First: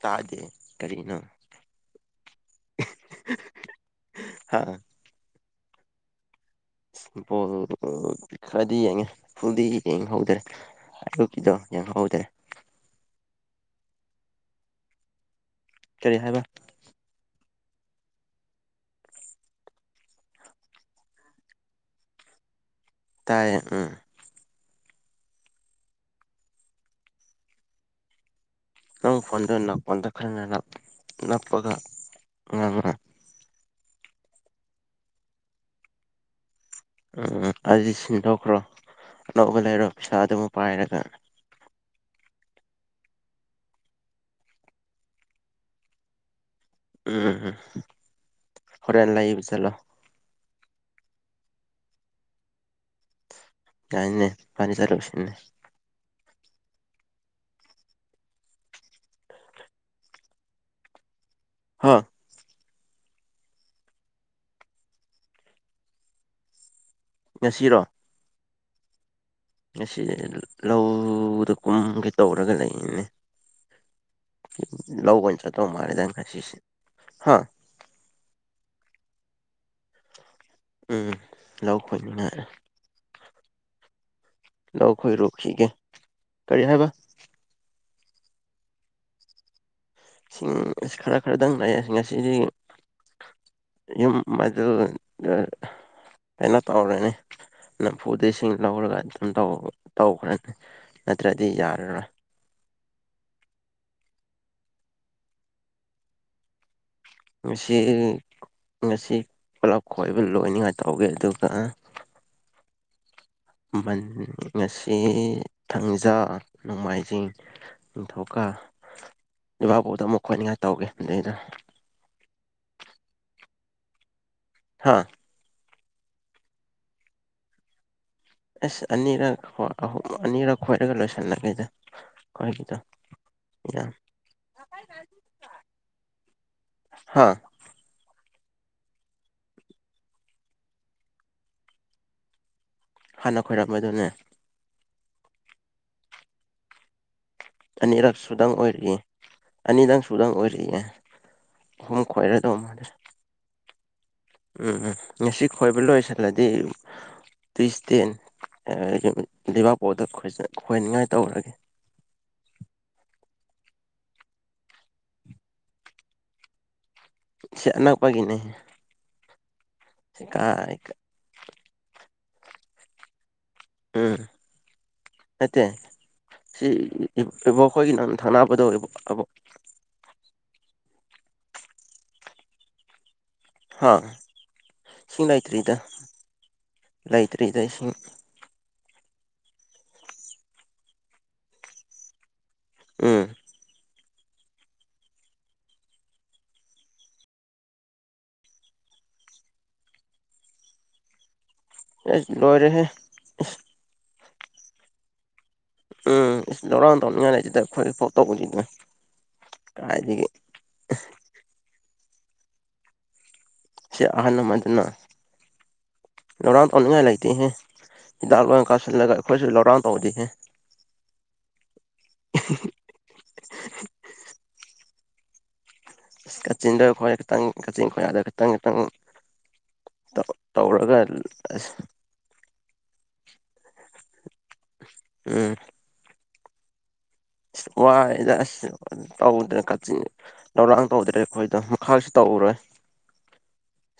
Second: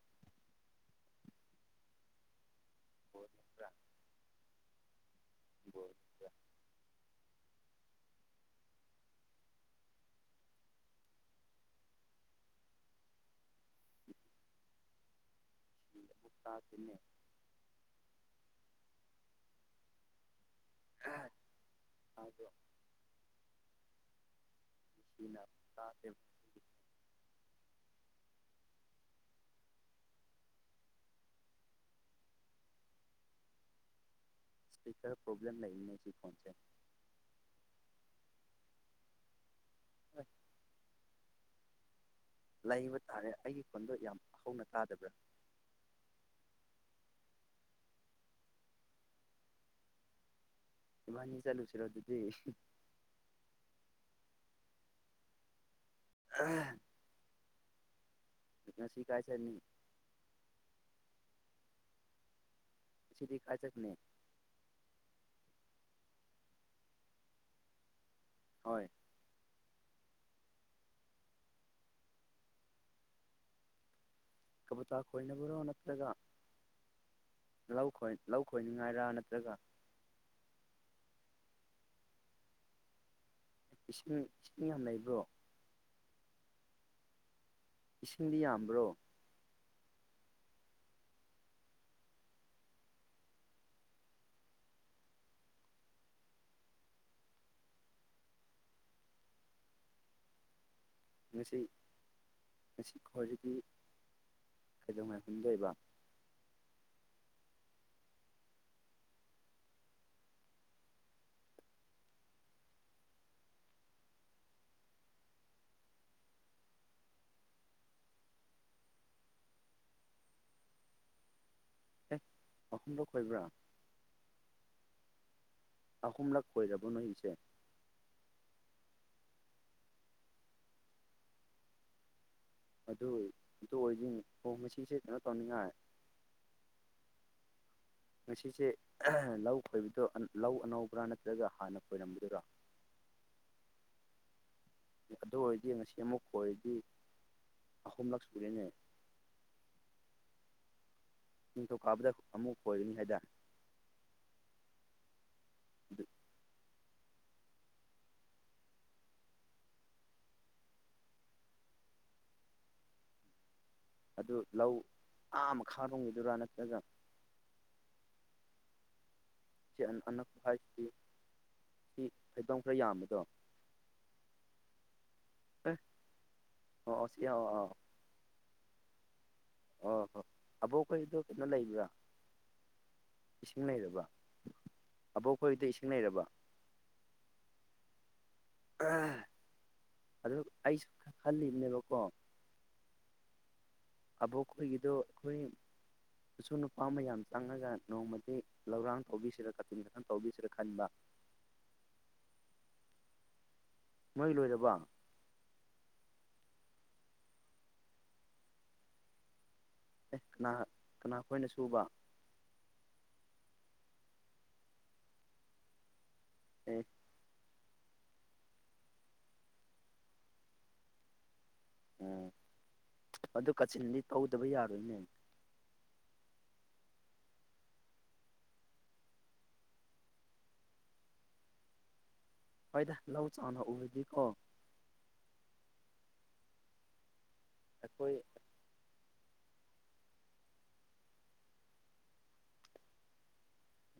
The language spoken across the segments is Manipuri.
ꯇꯥꯖꯦ ꯇꯔꯤꯅꯣ ꯍꯥꯥ ꯍꯣꯏ ꯄꯣꯜ ꯈꯔꯗꯤ ꯌꯦꯡꯉꯦ ꯐꯨꯜꯗꯤ ꯌꯦꯡꯍꯧꯗ꯭ꯔꯦ ꯌꯒꯗꯣ ꯌꯦ ꯍꯗꯦ [unintelligible] ꯀꯔꯤ ꯨꯔ ꯍꯥꯏꯕ ꯇꯥꯗꯅꯦ ꯑꯣ ꯇꯌꯦ ꯎ ꯇ ꯅꯪ ꯐꯣꯟꯗ ꯅꯛꯄꯗ ꯈ ꯅꯛꯄꯒ ꯉꯥꯡꯃꯦ ꯏꯁꯄꯤꯀꯔ ꯄꯣꯕꯂꯦꯝ ꯂꯩ ꯁꯤ ꯐꯣꯟꯁꯦ ꯎꯝ ꯑꯗꯨꯗꯤ ꯁꯤꯟꯗꯣꯛꯈ꯭ꯔꯣ ꯑꯅꯧꯕ ꯂꯩꯔꯣ ꯄꯩꯁꯥ ꯍꯣꯏ ꯑꯗꯨꯃ ꯄꯥꯏꯔꯒ ꯂꯩꯕ ꯇꯥꯔꯦ ꯑꯩꯒꯤ ꯈꯨꯣꯟꯗꯣ ꯌꯥꯝ ꯍꯧꯅ ꯇꯥꯗꯕ꯭ꯔꯥ ꯎꯝ ꯎꯝ ꯍꯣꯔꯦꯟꯅ ꯂꯩꯥꯛ ꯄꯁꯂꯣ ꯃꯥꯅꯤ ꯆꯂꯨꯁꯤ ꯔꯖꯗꯤ ꯌꯥꯥꯏꯅꯦ ꯄꯅꯤ ꯆꯂ ꯎꯆꯁꯤꯅꯦ ꯎꯝ ꯁꯤ ꯀꯥꯏꯁꯅꯤ ꯍꯥꯥ ꯁꯤꯗꯤ ꯑꯖꯛꯅꯦ ꯉꯁꯤꯔꯣ ꯍꯣꯏ ꯉꯁꯤ ꯂꯧꯗ ꯀꯨꯝꯒꯦ ꯇꯧꯔꯒ ꯂꯩꯅꯦ ꯀꯕꯨꯇꯥ ꯂꯧ ꯑꯣꯏꯅ ꯈꯣꯏꯅꯕꯔꯣ ꯆꯠꯇꯧ ꯃꯥꯜꯂꯦꯗ ꯅꯠꯇ꯭ꯔꯒ ꯉꯁꯤꯁꯦ ꯍꯥ ꯂꯧ ꯈꯣꯏ ꯂꯧ ꯈꯣꯏꯅꯤꯡꯉꯥꯏꯔ ꯅꯠꯇ ꯖꯒꯥ ꯎꯝ ꯂꯧ ꯈꯣꯠꯅꯤꯡꯉꯥꯏꯔꯦ ꯏꯁ ꯅꯈꯣꯏꯔꯣꯛꯈꯤꯒꯦ ꯀꯔꯤ ꯍꯥꯏꯕ ꯏꯁꯤꯡꯗꯤ ꯌꯥꯝꯕ꯭ꯔꯣ ꯏꯁꯤꯡ ꯈꯔ ꯈꯔꯗꯪꯁꯤꯡ ꯉꯁꯤꯗꯤ ꯌ ꯃꯗꯨ ꯐꯩꯅ ꯇꯧꯔꯅꯤ ꯅꯝꯐꯨꯗꯒꯤꯁꯤꯡ ꯂꯧꯔꯒ ꯑꯗꯨꯝ ꯇꯧꯈ꯭ꯔꯅꯤ ꯅꯠꯇ꯭ꯔꯗꯤ ꯉꯁꯤ ꯌꯥꯔꯔꯣꯏ ꯉꯁꯤ ꯈ꯭ꯒꯤ ꯀꯩꯗꯧꯉꯥꯏꯐꯝꯗ ꯑꯣꯏꯕ ꯁꯤ ꯉꯁꯤ ꯄꯨꯂꯞ ꯈꯣꯏꯕ ꯂꯣꯏꯅꯤꯡꯉꯥꯏ ꯇꯧꯒꯦ ꯑꯗꯨꯒ ꯟ ꯑꯁꯤ ꯊꯪꯖꯥ ꯅꯣꯡꯃꯥꯏꯖꯤꯡ ꯅꯤꯡꯊꯧꯀ ꯏꯕꯥꯛꯄꯨꯗ ꯑꯃꯨꯛ ꯈꯣꯠꯅꯤꯡꯉꯥꯏ ꯇꯧꯒꯦ ꯑꯗꯨꯩꯗ ꯑꯦ ꯃꯍꯐꯝꯗꯣ ꯈꯣꯏꯕ꯭ꯔꯥ ꯍꯥꯥ ꯑꯍꯣꯝꯂꯥꯛ ꯀꯣꯏꯖꯕ ꯂꯁ ꯑꯦꯁ ꯑꯅꯤꯔꯛ ꯑꯅꯤꯔꯛ ꯈꯣꯏꯔꯒ ꯂꯣꯏꯁꯟꯂꯒꯦꯗ ꯑꯗꯨ ꯑꯗꯨ ꯑꯣꯏꯗꯣꯏꯅꯤ ꯑꯣ ꯃꯁꯤꯁꯦ ꯀꯩꯅꯣ ꯇꯧꯅꯤꯡꯉꯥꯏ ꯍꯥꯥ ꯉꯁꯤꯁꯦ ꯂꯧ ꯈꯣꯏꯕꯗꯣ ꯂꯧ ꯑꯅꯧꯕ꯭ꯔꯥ ꯅꯠꯇ꯭ꯔꯒ ꯍꯥꯟꯅ ꯈꯣꯏꯔꯝꯝꯕꯗꯨꯔꯥ ꯍꯥꯟꯅ ꯈꯣꯏꯔꯝꯃꯦꯗꯨꯅꯦ ꯑꯗꯨ ꯑꯣꯏꯔꯗꯤ ꯉꯁꯤ ꯑꯃꯨꯛ ꯑꯣꯏꯔꯗꯤ ꯑꯅꯤꯔꯛ ꯁꯨꯗꯪ ꯑꯣꯏꯔꯤꯌꯦꯦ ꯑꯅꯤꯗꯪ ꯁꯨꯗꯪ ꯑꯣꯏꯔꯤꯌꯦ ꯑꯍꯨꯝ ꯅꯤꯡꯊꯧꯀꯥꯕꯗ ꯑꯃꯨꯛ ꯈꯣꯏꯔꯗꯧꯕ ꯃꯥꯅꯦ ꯈꯣꯏꯒꯅꯤ ꯍꯥꯏꯗꯥꯏ ꯎꯝ ꯎꯝ ꯉꯁꯤ ꯈꯣꯏꯕ ꯑꯗꯨ ꯂꯣꯏꯁꯤꯜꯂꯗꯤ ꯇꯨꯏꯁ ꯇꯦꯟ ꯂꯩꯕꯥꯛꯄꯣꯗ ꯈꯣꯏꯅꯤꯡꯉꯥꯏ ꯇꯧꯔꯒꯦ ꯑꯗꯨ ꯂꯧ ꯑꯥ ꯑꯃ ꯈꯥꯔꯝꯈꯤꯗꯨꯔꯥ ꯅꯠꯇ꯭ꯔꯒ ꯁꯅꯄꯒꯤꯅꯦ ꯁꯤ ꯑꯅꯛꯄ ꯍꯥꯏꯁꯤ ꯁꯤ ꯐꯩꯗꯧꯝ ꯈꯔ ꯌꯥꯝꯕꯗꯣ ꯎꯝ ꯅꯠꯇꯦ ꯑꯦ ꯑꯣ ꯑꯣ ꯁꯤ ꯑꯣ ꯁꯤꯕ ꯑꯣ ꯑꯩꯈꯣꯏꯒꯤ ꯅꯪꯅ ꯊꯪꯅꯕꯗꯧꯏꯕ ꯑꯕ ꯑꯣ ꯍꯣ ꯑꯕꯣꯛꯈꯩꯗꯣ ꯀꯩꯅꯣ ꯂꯩꯕ꯭ꯔꯥ ꯏꯁꯤꯡ ꯍꯥ ꯂꯩꯔꯕ ꯏꯁꯤꯡ ꯑꯕꯣꯛ ꯈꯣꯏꯗ ꯂꯩꯇ꯭ꯔꯤꯗ ꯏꯁꯤꯡ ꯂꯩꯔꯕ ꯂꯩꯇ꯭ꯔꯤꯗ ꯏꯁꯤꯡ ꯑꯗꯨ ꯑꯩꯁꯨ ꯈꯜꯂꯤꯕꯅꯦꯕꯀꯣ ꯎꯝ ꯑꯕꯣ ꯈ ꯌꯗ ꯑꯩꯈꯣꯏ ꯑꯁꯨ ꯅꯨꯄꯥ ꯃꯌꯥꯝ ꯆꯪꯉꯒ ꯅꯣꯡꯃꯗꯤ ꯂꯧꯔꯥꯡ ꯇꯧꯕꯤꯁꯤꯔꯥ ꯀꯥꯆꯤꯟ ꯀꯊꯪ ꯇꯧꯕꯤꯁꯤꯔꯥ ꯈꯟꯕ [inaudible] ꯑꯦ ꯂꯣꯏꯔꯦꯍꯦ ꯃꯣꯏ ꯂ ꯑꯣꯏꯗꯕ ꯎꯝ ꯂꯔꯥꯡꯗ ꯂꯩ ꯆꯗ ꯑꯩꯈꯣꯏ ꯐꯣꯠꯇꯣ ꯑꯦ ꯀꯅꯥ ꯀꯅꯥ ꯑꯩꯣꯏꯅ ꯁꯨꯕ ꯁꯤ ꯑꯍꯟꯃꯗꯨꯅ ꯂꯧꯔ ꯑꯦ ꯇꯧꯅꯤꯡꯉꯥꯏ ꯂꯩꯇꯦꯍꯦ ꯍꯤꯗꯥꯛ ꯂꯣꯏ ꯀꯥꯁꯤꯜꯂꯒ ꯑꯩꯈꯣꯏꯁꯨ ꯂꯧꯔꯥꯎ ꯇꯧꯗꯅꯦ ꯎꯝ ꯑꯗꯨ ꯀꯥꯆꯤꯟꯗꯤ ꯇꯧꯗꯕ ꯌꯥꯔꯣꯏꯅꯦ ꯑ ꯀꯛꯆꯤꯟꯗ ꯈꯣꯏ ꯈꯤꯇꯪ ꯀꯛꯆꯤꯟ ꯈꯣꯏ ꯑꯗ ꯈꯤꯇꯪ ꯈꯤꯇꯪ ꯇꯧꯔꯒ ꯑꯁ ꯍꯣꯏꯗ ꯂꯧ ꯆꯥꯅ ꯎꯔꯗꯤꯀꯣ ꯑ ꯑꯩꯈꯣꯏ ꯋꯥꯏꯗꯁꯤ ꯇꯧꯗ꯭ꯔꯦ ꯀꯥꯆꯤꯟ ꯂꯧꯧꯔꯥꯡ ꯇꯧꯗ꯭ꯔꯦ ꯑꯩꯈꯣꯏꯗ ꯃꯈꯥꯁꯨ ꯇꯧꯔꯔꯣꯏ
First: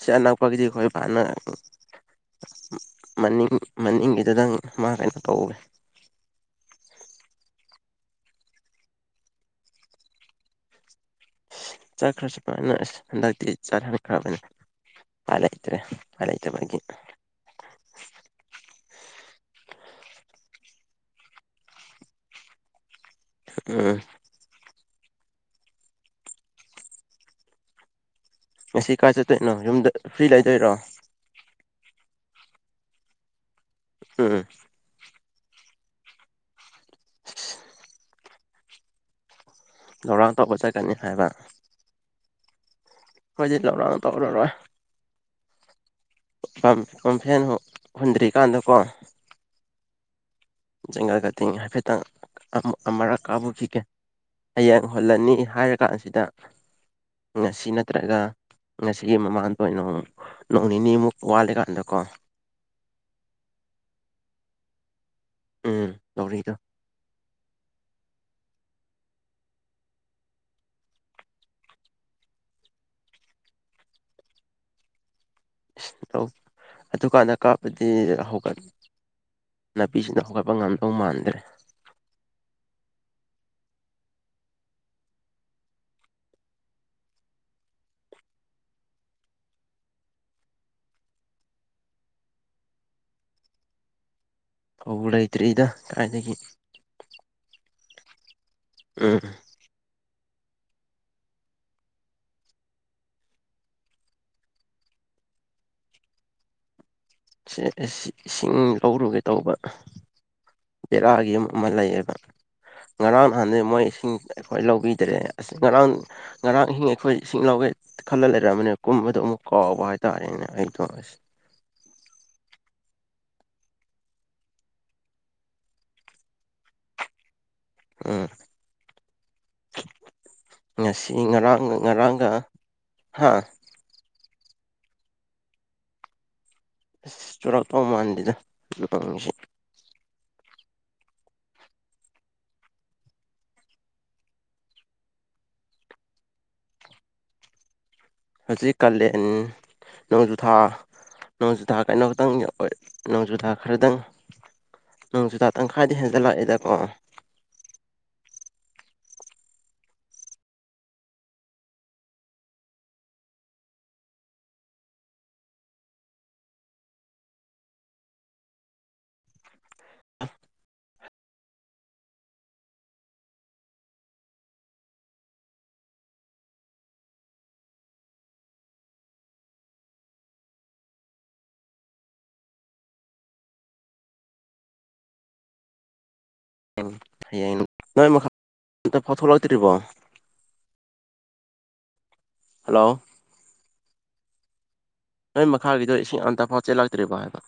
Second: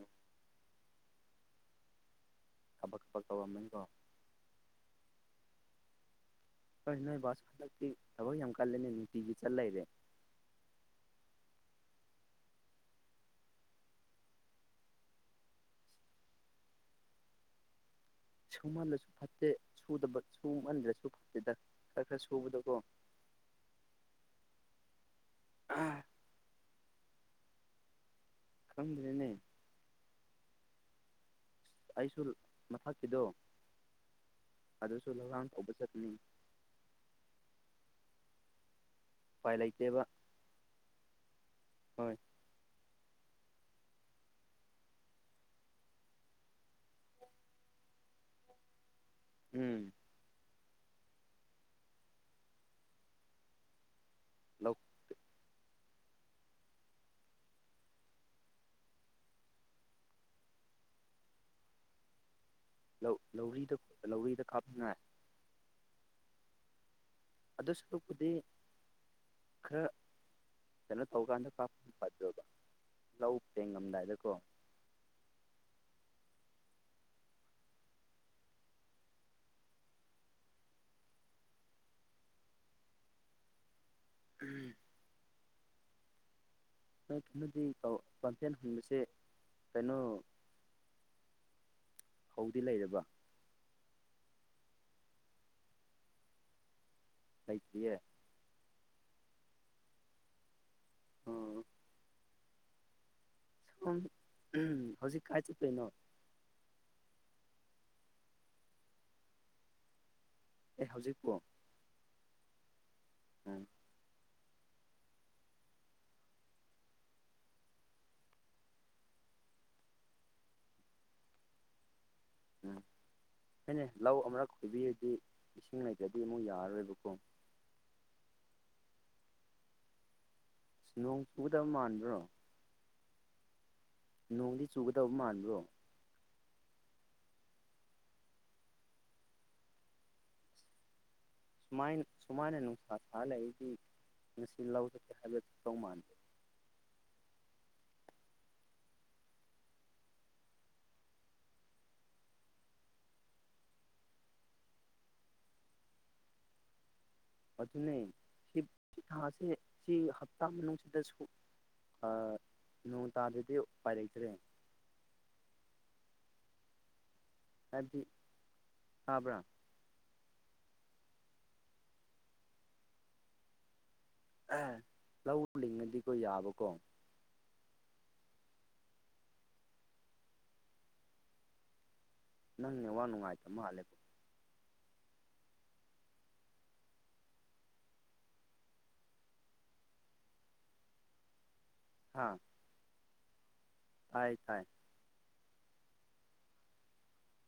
ꯁꯤꯅꯄꯒꯗꯤ ꯈ ꯄꯅ ꯊꯕꯛ ꯊꯕꯛ ꯃꯅꯤꯡ ꯇꯧꯔꯝꯃꯅꯤꯀꯣ ꯃꯅꯤꯡꯒꯤꯗꯨꯗꯪ ꯃꯥ ꯀꯩꯅꯣ ꯇꯧꯒꯦ ꯍꯣꯏ ꯅꯣꯏ ꯕꯥꯁ ꯍꯟꯗꯛꯇꯤ ꯊꯕꯛ ꯌꯥꯝ ꯀꯜꯂꯦꯅꯦ ꯅꯨꯡꯇꯤꯒꯤ ꯆꯠ ꯂꯩꯔꯦ ꯆꯥ ꯈ꯭ꯔꯁꯨ ꯐꯥ ꯑꯁ ꯍꯟꯗꯛꯇꯤ ꯆꯥ ꯍꯥꯟꯈ꯭ꯔꯕꯅꯦ ꯑꯂꯦ ꯏꯇꯔ ꯑꯂꯩ ꯏꯇ ꯐꯒꯤ ꯁꯨꯍꯜꯂꯁꯨ ꯐꯠꯇꯦ ꯁꯨꯗꯕ ꯁꯨꯍꯟꯗꯁꯨ ꯐꯠꯇꯦꯗ ꯈꯔ ꯈꯔ ꯁꯨꯕꯗꯀꯣ ꯎꯝ ꯑ ꯉꯁꯤ ꯀꯥꯏ ꯈꯪꯗ꯭ꯔꯦꯅꯦ ꯆꯠꯇꯣꯏꯅꯣ ꯌꯨꯝꯗ ꯐ꯭ꯔꯤ ꯂꯩꯗꯣꯏꯔꯣ ꯑꯩꯁꯨ ꯃꯊꯛꯀꯤꯗꯣ ꯎꯝ ꯑꯗꯨꯁꯨ ꯑꯣꯕ ꯆꯠꯅꯤ ꯎꯄꯥꯏ ꯂꯩꯇꯦꯕ ꯊꯧꯔꯥꯡ ꯇꯧꯕ ꯆꯠꯀꯅꯤ ꯍꯥꯏꯕ ꯍꯣꯏ ꯐꯣꯏꯖꯤꯠ ꯂꯧꯔꯅ ꯇꯧꯔꯔꯣꯏ ꯄꯝꯐꯦꯟ ꯍꯨꯟꯗ꯭ꯔꯤꯀꯥꯟꯗꯀꯣ ꯎꯝ ꯖꯪꯒꯜ ꯀꯇꯤꯡ ꯍꯥꯏꯐꯦꯠꯇꯪ ꯑꯃꯨꯔꯛ ꯀꯥꯕꯨꯈꯤꯒꯦ ꯂꯧ ꯍꯌꯦꯡ ꯍꯣꯜꯂꯅꯤ ꯍꯥꯏꯔꯀꯥꯟꯁꯤꯗ ꯉꯁꯤ ꯅꯠꯇ꯭ꯔꯒ ꯉꯁꯤꯒꯤ ꯃꯃꯥꯡꯗꯣ ꯅꯣꯡ ꯅꯣꯡ ꯅꯤꯅꯤꯃꯨꯛ ꯋꯥꯠꯂꯀꯥꯟꯗꯀꯣ ꯂꯧꯗ ꯂꯧꯔꯤꯗ ꯀꯥꯞꯃꯤꯉꯥꯏ ꯎꯝ ꯇꯧꯔꯛꯏꯗꯣ ꯑꯗꯨ ꯁꯔꯨꯛꯄꯨꯗꯤ ꯈꯔ ꯌꯥꯝꯅ ꯆꯧꯒꯥꯟꯗ ꯀꯥꯄ ꯐꯖꯕ ꯂꯧ ꯇꯦꯡꯉꯝꯗꯥꯏꯗꯀꯣ ꯏꯁꯧ ꯑꯗꯨꯀꯥꯟꯗ ꯀꯥꯞꯄꯗꯤ ꯍꯧꯒꯅꯤ ꯅꯥꯄꯤꯁꯤꯡꯅ ꯍꯧꯒꯠꯄ ꯉꯝꯗꯧ ꯃꯥꯟꯗ꯭ꯔꯦ [inaudible] ꯎꯝ ꯅꯣꯏ ꯀꯩꯅꯣꯗꯤ ꯄꯝꯐꯦꯟ ꯍꯟꯕꯁꯦ ꯀꯩꯅꯣ ꯍꯧꯗꯤ ꯂꯩꯔꯕ ꯍ ꯂꯩꯇ꯭ꯦꯗ ꯀꯗꯥꯥꯏꯏꯗꯒꯤ ꯀꯩꯀꯤꯦ ꯎꯝ ꯑꯣ ꯁꯣꯝ ꯎ ꯍꯧꯖꯤꯛ ꯀꯥꯏ ꯆꯠꯇꯣꯏꯅꯣ ꯏꯁꯤꯡ ꯂꯧꯔꯨꯒꯦ ꯇꯧꯕ ꯑꯦ ꯍꯧꯖꯤꯛꯄꯣ ꯔꯒꯤ ꯃꯂꯌꯦꯕ ꯉꯔꯥꯡ ꯅꯍꯥꯟꯗꯩ ꯎꯝ ꯃꯣꯏ ꯏꯁꯤꯡ ꯑꯩꯈꯣꯏ ꯂꯧꯕꯤꯗ꯭ꯔꯦ ꯑꯁ ꯉꯔꯥꯡ ꯉꯔꯥꯡ ꯏꯤꯡ ꯑꯩꯈꯣꯏ ꯏꯁꯤꯡ ꯂꯧꯒꯦ ꯈꯜꯂ ꯂꯩꯔꯝꯕꯅꯦ ꯀꯨꯝꯕꯗꯣ ꯑꯃꯨꯛ ꯀꯥꯎꯕ ꯇꯥꯔꯦꯅꯦ ꯎꯝ ꯍꯣꯏꯅꯦ ꯂꯧ ꯑꯃꯔꯛ ꯈꯣꯏꯕꯤꯔꯗꯤ ꯏꯁꯤꯡ ꯂꯩꯇꯗꯤ ꯑꯃꯨꯛ ꯌꯥꯔꯔꯣꯏꯕꯀꯣ ꯎꯝ ꯉꯁꯤ ꯅꯣꯡ ꯆꯨꯒꯗꯕ ꯉꯔꯥꯡꯒ ꯃꯥꯟꯕ꯭ꯔꯣ ꯉꯔꯥꯡꯒ ꯍꯥꯥ ꯅꯣꯡꯗꯤ ꯆꯨꯒꯗꯕ ꯃꯥꯟꯕ꯭ꯔꯣ ꯑꯁ ꯆꯨꯔꯛꯇꯧ ꯃꯥꯟꯗꯦꯗꯪꯉꯁꯤ ꯁꯨꯃꯥꯏꯅ ꯁꯨꯃꯥꯏꯅ ꯅꯨꯡꯁꯥ ꯊꯥ ꯂꯩ ꯑꯩꯗꯤ ꯉꯁꯤ ꯂꯧꯖꯒꯦ ꯍꯥꯏꯕꯗꯨ ꯇꯧ ꯃꯥꯟꯗꯦ ꯍꯧꯖꯤꯛ ꯀꯥꯂꯦꯟ ꯅꯣꯡꯖꯨꯊꯥ ꯅꯣꯡꯖꯨꯊꯥ ꯀꯩꯅꯣ ꯈꯛꯇꯪ ꯑꯣꯏ ꯅꯣꯡꯖꯨꯊꯥ ꯈꯔꯗꯪ ꯅꯣꯡ ꯆꯨꯗꯥ ꯇꯪꯈꯥꯏꯗ ꯍꯦꯟꯖꯜꯂꯛꯑꯦꯗꯀꯣ ꯑꯗꯨꯅꯦ ꯁꯤ ꯊꯥꯁꯦ ꯁꯤ ꯍꯞꯇꯥ ꯃꯅꯨꯡꯁꯤꯗꯁꯨ ꯅꯣꯡ ꯇꯥꯗꯗꯤ ꯎꯄꯥꯏꯔꯛꯇ꯭ꯔꯦ ꯍꯥꯏ ꯍꯥꯥꯕ꯭ꯔꯥ ꯂꯧ ꯂꯉꯗꯤꯀꯣ ꯌꯥꯕꯀꯣ ꯅꯪꯅꯦ ꯋꯥ ꯅꯨꯡꯉꯥꯏꯇꯕ ꯃꯥꯜꯂꯦꯕꯣ ꯍꯌꯦꯡ ꯅꯣꯏ ꯃꯈꯥ ꯑꯇ ꯐꯥꯎꯊꯣꯛꯂꯛꯇ꯭ꯔꯤꯕꯣ ꯍꯥ ꯍꯜꯂꯣ ꯇꯥꯏ ꯇꯥꯏ ꯅꯣꯏ ꯃꯈꯥꯒꯤꯗꯣ ꯏꯁꯤꯡ ꯑꯟꯇꯥꯐꯥꯎ ꯆꯦꯜꯂꯥꯛꯇ꯭ꯔꯤꯕ ꯍꯥꯏꯕ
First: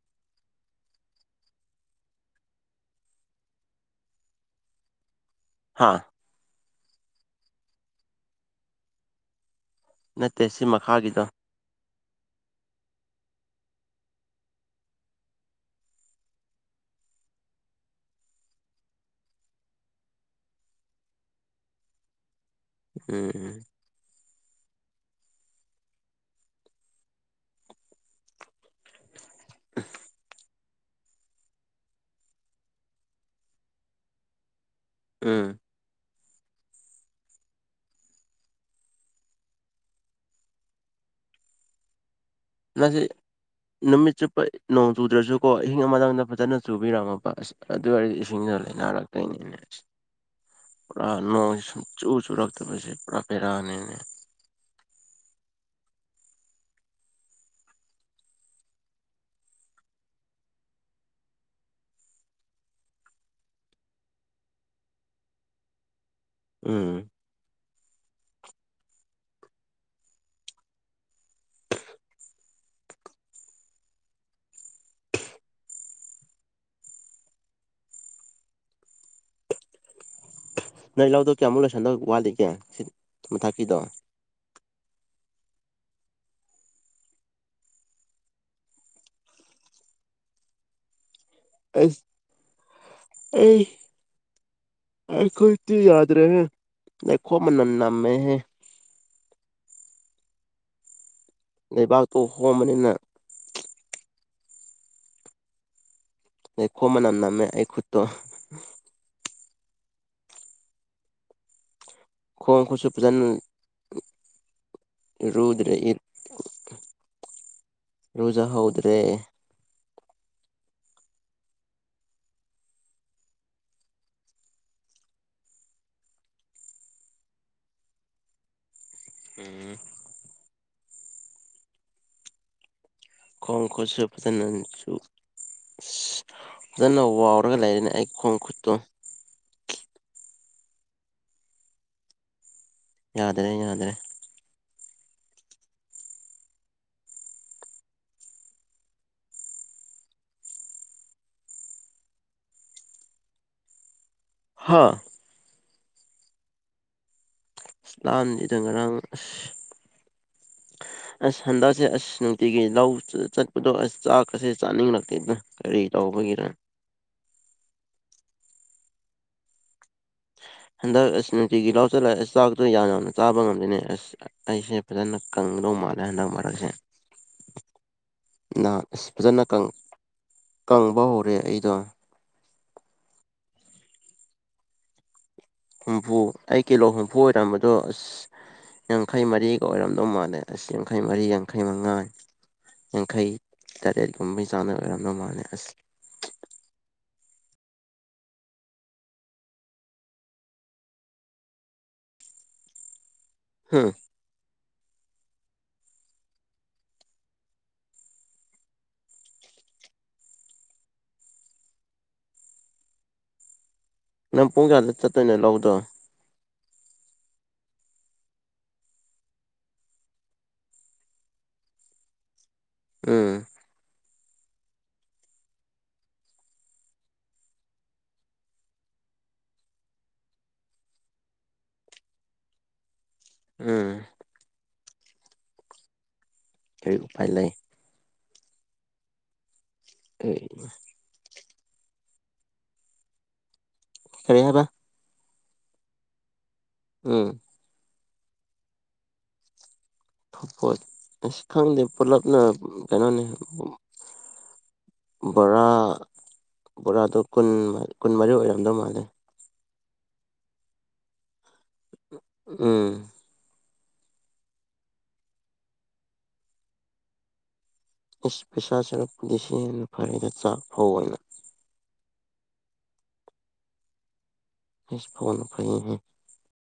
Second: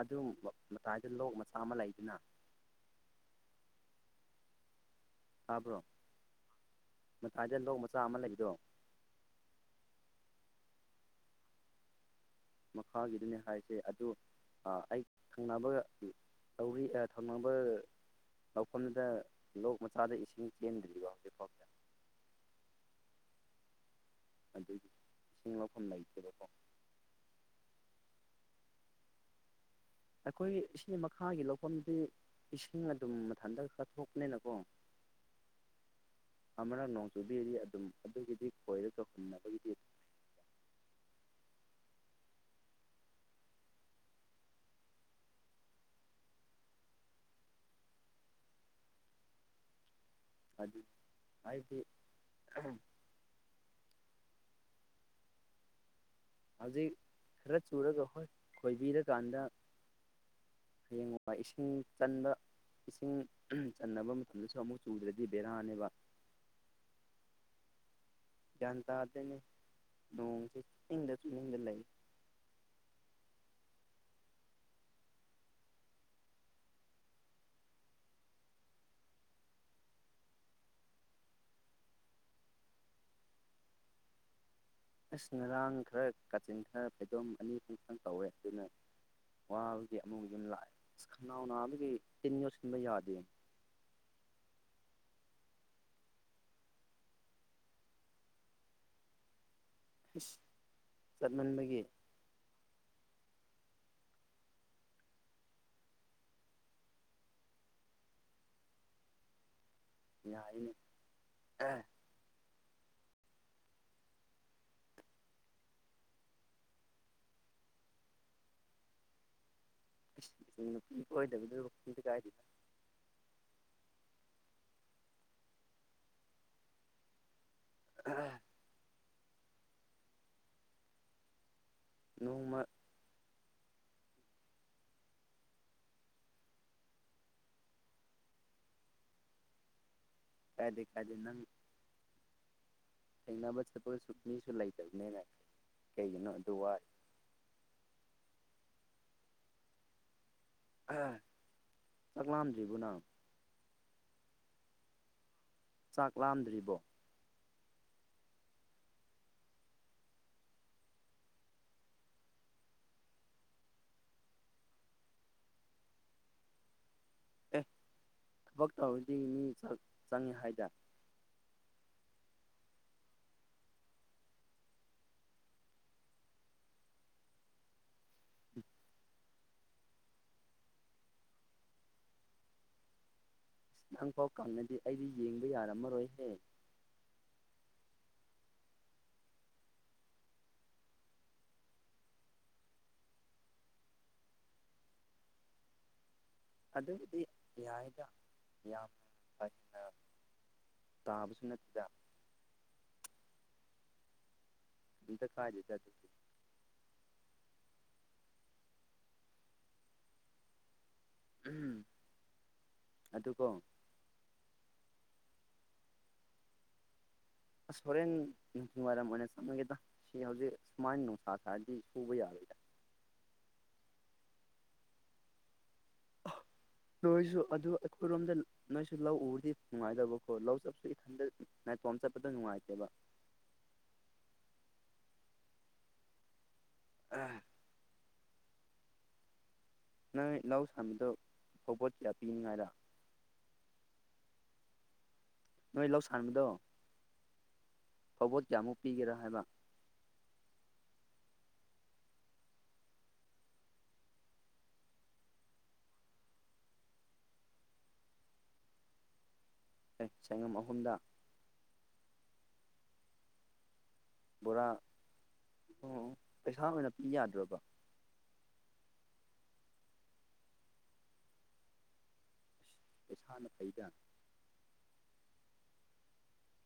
ꯑꯗꯨ ꯃꯇꯥꯏꯗ ꯂꯣꯛ ꯃꯆꯥ ꯑꯃ ꯂꯩꯗꯅ ꯇꯥꯕ꯭ꯔꯣ ꯍꯥ ꯃꯇꯥꯏꯗ ꯂꯧꯣꯛ ꯃꯆꯥ ꯑꯃ ꯂꯩꯕꯗꯣ ꯅꯠꯇꯦ ꯁꯤ ꯃꯈꯥꯒꯤꯗ ꯃꯈꯥꯒꯤꯗꯨꯅꯦ ꯍꯥꯏꯁꯦ ꯑꯗꯨ ꯑꯩ ꯊꯪꯅꯕꯒꯗꯤ ꯇꯧꯤ ꯊꯧꯅꯕ ꯂꯧꯐꯝꯗꯨꯗ ꯂꯣꯛ ꯃꯆꯥꯗ ꯏꯁꯤꯡ ꯆꯦꯟꯗ꯭ꯔꯤꯕ ꯍꯧꯖꯤꯛ ꯐꯥꯎꯕꯗ ꯎꯝ ꯎꯝ ꯑꯗꯨꯒꯤ ꯏꯁꯤꯡ ꯂꯧꯐꯝ ꯂꯩꯇꯦꯕꯀꯣ ꯑꯩꯈꯣꯏ ꯏ ꯃꯈꯥꯒꯤ ꯂꯧꯐꯝꯗꯤ ꯏꯁꯤꯡ ꯑꯗꯨꯝ ꯃꯊꯟꯇ ꯀꯥꯊꯣꯛꯄꯅꯤꯅꯀꯣ ꯑꯥ ꯑꯃꯅꯛ ꯅꯣꯡ ꯆꯨꯕꯤꯔꯤ ꯑꯗꯨꯝ ꯑꯗꯨꯒꯤꯗꯤ ꯈꯣꯏꯔ ꯆꯧꯁꯤꯟꯅꯕꯒꯤꯗꯤ ꯑꯗꯨ [inaudible] ꯃꯥꯁꯤ ꯅꯨꯃꯤꯠ ꯆꯨꯞꯄ ꯅꯣꯡ ꯆꯨꯗ꯭ꯔꯁꯨꯀꯣ ꯑꯍꯤꯡ ꯑꯃꯇꯪꯗ ꯐꯖꯅ ꯆꯨꯕꯤꯔꯝꯃꯕ ꯑꯁ ꯑꯗꯨ ꯑꯣꯏꯔꯗꯤ ꯏꯁꯤꯡ ꯂꯩꯔ ꯀ ꯑꯗꯨ ꯄꯨꯔꯥ ꯅꯣꯡꯁꯤ ꯍꯥꯏꯕꯗꯤ ꯁꯨꯝ ꯆꯨ ꯆꯨꯔꯛꯇꯕꯁꯦ ꯄꯨꯔꯥ ꯄꯦꯔꯥꯅꯤꯅꯦ ꯍꯧꯖꯤꯛ ꯈꯔ ꯆꯨꯔꯒ ꯍꯣꯏ ꯈꯣꯏꯕꯤꯔꯀꯥꯟꯗ ꯍꯌꯦꯡ ꯏ ꯏꯁꯤꯡ ꯆꯟꯕ ꯏꯁꯤꯡ ꯆꯟꯅꯕ ꯃꯇꯝꯗꯁꯨ ꯑꯃꯨꯛ ꯆꯨꯗ꯭ꯔꯗꯤ ꯕꯦꯔꯥꯅꯦꯕ ꯎꯝ ꯟꯗ ꯑꯗꯅꯦ ꯂꯣꯡꯁꯤ ꯊꯤꯡꯗ ꯁꯅꯗ ꯂꯩ [inaudible] ꯅꯣꯏ ꯂꯧꯗꯧ ꯀꯌꯥꯃꯨꯛ ꯂꯣꯏꯁꯟꯗꯧ ꯋꯥꯠꯂꯤꯒꯦ ꯃꯊꯛꯀꯤꯗꯣ ꯑꯁ ꯉꯔꯥꯡ ꯈꯔ ꯀꯥꯆꯤꯟ ꯈꯔ ꯐꯩꯗꯣꯝ ꯑꯅꯤ ꯈꯨꯈꯪ ꯀꯧꯋꯦ ꯑꯗꯨꯅ ꯋꯥꯕꯨꯗꯤ ꯑꯃꯕꯨ ꯑꯗꯨꯝ ꯂꯥꯛꯑꯦ ꯅꯅꯕ ꯑꯁ ꯇꯅꯤ ꯑꯣꯁꯤꯡꯕ ꯌꯥꯗ ꯑꯩꯈꯣꯏ ꯏꯤ ꯌꯥꯗ ꯔꯦ ꯅꯈꯣ ꯃꯅꯅꯥ ꯃ ꯍ ꯆꯠꯃꯟꯕꯒꯤ ꯐꯃꯅꯤꯅ ꯑꯩꯈꯣ ꯃꯅꯥꯝ ꯅꯝꯃꯦ ꯑꯩꯈꯨꯗꯇꯣ ꯌꯥꯏꯅꯦ ꯈꯣꯡꯣꯡ ꯈꯨꯁꯨ ꯐꯖꯅ ꯔꯔꯨꯗ꯭ꯔꯦ ꯏ ꯔꯣꯖ ꯍꯧꯗ꯭ꯔꯦ ꯅꯨꯄꯤ ꯑꯣꯏꯗꯕꯗꯨꯗꯤ ꯀꯥꯏꯔꯤꯗ ꯑ ꯎꯝ ꯅꯣꯡꯃ ꯀꯪꯀꯣꯁꯨ ꯆꯄꯗ ꯅꯆꯨ ꯑ ꯐꯖꯅ ꯋꯥꯎꯔꯒ ꯂꯩꯔꯅꯦ ꯑꯩ ꯈꯣꯡ ꯈꯨꯠꯇꯣ ꯀꯥꯏꯗꯦ ꯀꯥꯏꯗꯦ ꯅꯪ ꯌꯥꯗ꯭ꯔꯦ ꯑꯩꯅꯅꯥꯕ ꯆ ꯌꯥꯗ꯭ꯔꯦ ꯁꯨꯛꯅꯤꯁꯨꯨ ꯂꯩꯥꯏ ꯆꯅ ꯀꯩꯅ ꯗ ꯄꯨꯋꯥ ꯄꯨꯋꯥ ꯆꯥꯛ ꯂꯝꯖꯤꯕꯨꯅꯝ ꯍꯥꯥ ꯆꯥꯛ ꯂꯥꯝꯗ꯭ꯔꯤꯕꯣ ꯏꯁꯂꯥꯝꯅꯤꯗ ꯉꯔꯥꯡ ꯑꯁ [unintelligible] ꯑꯁ ꯍꯟꯗꯛꯁꯦ ꯑꯁ ꯅꯨꯡꯇꯤꯒꯤ ꯂꯧ ꯆꯠꯄꯗꯣ ꯑꯁ ꯆꯥꯛꯀꯁꯦ ꯆꯥꯅꯤꯡꯂꯛꯇꯦꯗꯅ ꯀꯔꯤ ꯇꯧ ꯕꯒꯔ ꯑꯦ ꯊꯕꯛ ꯇꯧꯔꯗꯤ ꯃꯤ ꯆꯪꯉꯦ ꯍꯥꯏꯗꯔꯦ ꯇꯤꯒꯤ ꯂꯧꯁꯤꯜꯂꯑꯦ ꯆꯥꯛꯇꯨꯣ ꯌꯥꯝ ꯌꯥꯝꯅ ꯆꯥꯕ ꯉꯝꯗꯣꯏꯅꯦ ꯑꯁ ꯑꯩꯁꯦ ꯐꯖꯅ ꯀꯪꯗꯧ ꯃꯥꯜꯂꯦ ꯍꯟꯗꯛ ꯃꯥꯜ ꯑꯦ [unintelligible] ꯅꯍ ꯑꯁ ꯐꯖꯅ ꯀꯪꯕ ꯍꯧꯔꯦ ꯑꯩꯗꯣ ꯅꯪ ꯐꯥꯎ ꯀꯪꯅꯗꯦ ꯑꯩꯗꯤ ꯌꯦꯡꯕ ꯍꯨꯝꯐꯨ ꯌꯥꯔꯝꯃꯔꯣꯏꯍꯦ ꯑꯩ ꯀꯤꯂꯣ ꯍꯨꯝꯐꯨ ꯑꯣꯏꯔꯝꯕꯗꯣ ꯑ ꯑꯁ ꯌꯥꯡꯈꯩ ꯃꯔꯤꯒ ꯑꯣꯏꯔꯝꯗꯧ ꯃꯥꯜꯂꯦ ꯑꯁ ꯌꯥꯡꯈꯩ ꯃꯔꯤ ꯌꯥꯡꯈꯩ ꯃꯉꯥ ꯌꯥꯡꯈꯩ ꯇꯔꯦꯠꯀꯨꯝꯕꯩ ꯆꯥꯡꯅ ꯑꯣꯏꯔꯝ ꯅ ꯃꯥꯜꯂꯦ ꯑꯁ ꯑꯗꯨꯒꯤꯗꯤ ꯌꯥꯏꯗ ꯌꯥꯝꯅ ꯐꯅ ꯇꯥꯕꯁꯨ ꯅꯠꯇ ꯍꯥꯝ ꯑꯗꯨꯗ ꯀꯥꯏꯖ ꯆ ꯎꯝ ꯑꯗꯨ ꯀꯣ ꯅꯪ ꯄꯨꯡ ꯀꯌꯥꯗ ꯆꯠꯇꯣꯏꯅ ꯂꯧꯗꯣ ꯑꯁ ꯍꯣꯔꯦꯟ ꯅꯨꯡꯊꯤ ꯋꯥꯏꯔꯝ ꯑꯣꯏꯅ ꯆꯪꯃꯒꯦꯗ ꯁꯤ ꯍꯧꯖꯤꯛ ꯁꯨꯃꯥꯏꯅ ꯅꯨꯡꯁꯥ ꯈꯔꯗꯤ ꯁꯨꯕ ꯌꯥꯔꯣꯏꯗ ꯎꯝ ꯑ ꯅꯣꯏꯁꯨ ꯑꯗꯨ ꯑꯩꯈꯣꯏꯔꯣꯝꯗ ꯅꯣꯏꯁꯨ ꯂꯧ ꯎꯔꯗꯤ ꯅꯨꯡꯉꯥꯏꯗꯕꯀꯣ ꯂꯧ ꯆꯞꯁꯨ ꯏꯊꯟꯗ ꯣꯝ ꯆꯠꯄꯗ ꯅꯨꯡꯉꯥꯏꯇꯦꯕ ꯎꯝ ꯀꯔꯤ ꯎꯄꯥꯏ ꯂꯩ ꯅꯪ ꯑꯩ ꯂꯧ ꯁꯕꯤꯗꯣ ꯐꯧꯕꯣꯠ ꯀꯌꯥ ꯄꯤꯅꯤꯉꯥꯏꯔ ꯀꯔꯤꯦ ꯍꯥꯏꯕ ꯅꯣꯏ ꯂꯧ ꯁꯥꯟꯕꯗꯣ ꯎꯝ ꯀꯕꯣ ꯀꯌꯥꯃꯨꯛ ꯄꯤꯒꯦꯔꯥ ꯍꯥꯏꯕ ꯄꯣꯠ ꯑ ꯈꯪꯗꯦ ꯄꯨꯂꯞꯅ ꯀꯩꯅꯣꯅꯤ ꯕꯣꯔꯥ ꯕꯣꯔꯥꯗꯨꯣ ꯀꯨ ꯀꯨꯟꯃꯔꯤ ꯑꯣꯏꯔꯝꯗꯧ ꯃꯥꯜꯂꯦ ꯑꯦ ꯁꯉꯝ ꯑꯍꯨꯝꯗ ꯎꯝ ꯕꯣꯔꯥ ꯑꯣ ꯄꯩꯁꯥ ꯑꯣꯏꯅ ꯄꯤ ꯌꯥꯗ꯭ꯔꯕ ꯏꯁ ꯄꯩꯁꯥ ꯁꯔꯨꯛ ꯂꯤꯁꯤꯡ ꯑ ꯐꯔꯤꯦꯗ ꯆꯥꯛ ꯐꯥꯎ ꯑꯣꯏꯅ ꯏꯁꯥꯅ ꯐꯩꯗꯅ ꯏꯁ ꯐꯟꯄꯥꯏ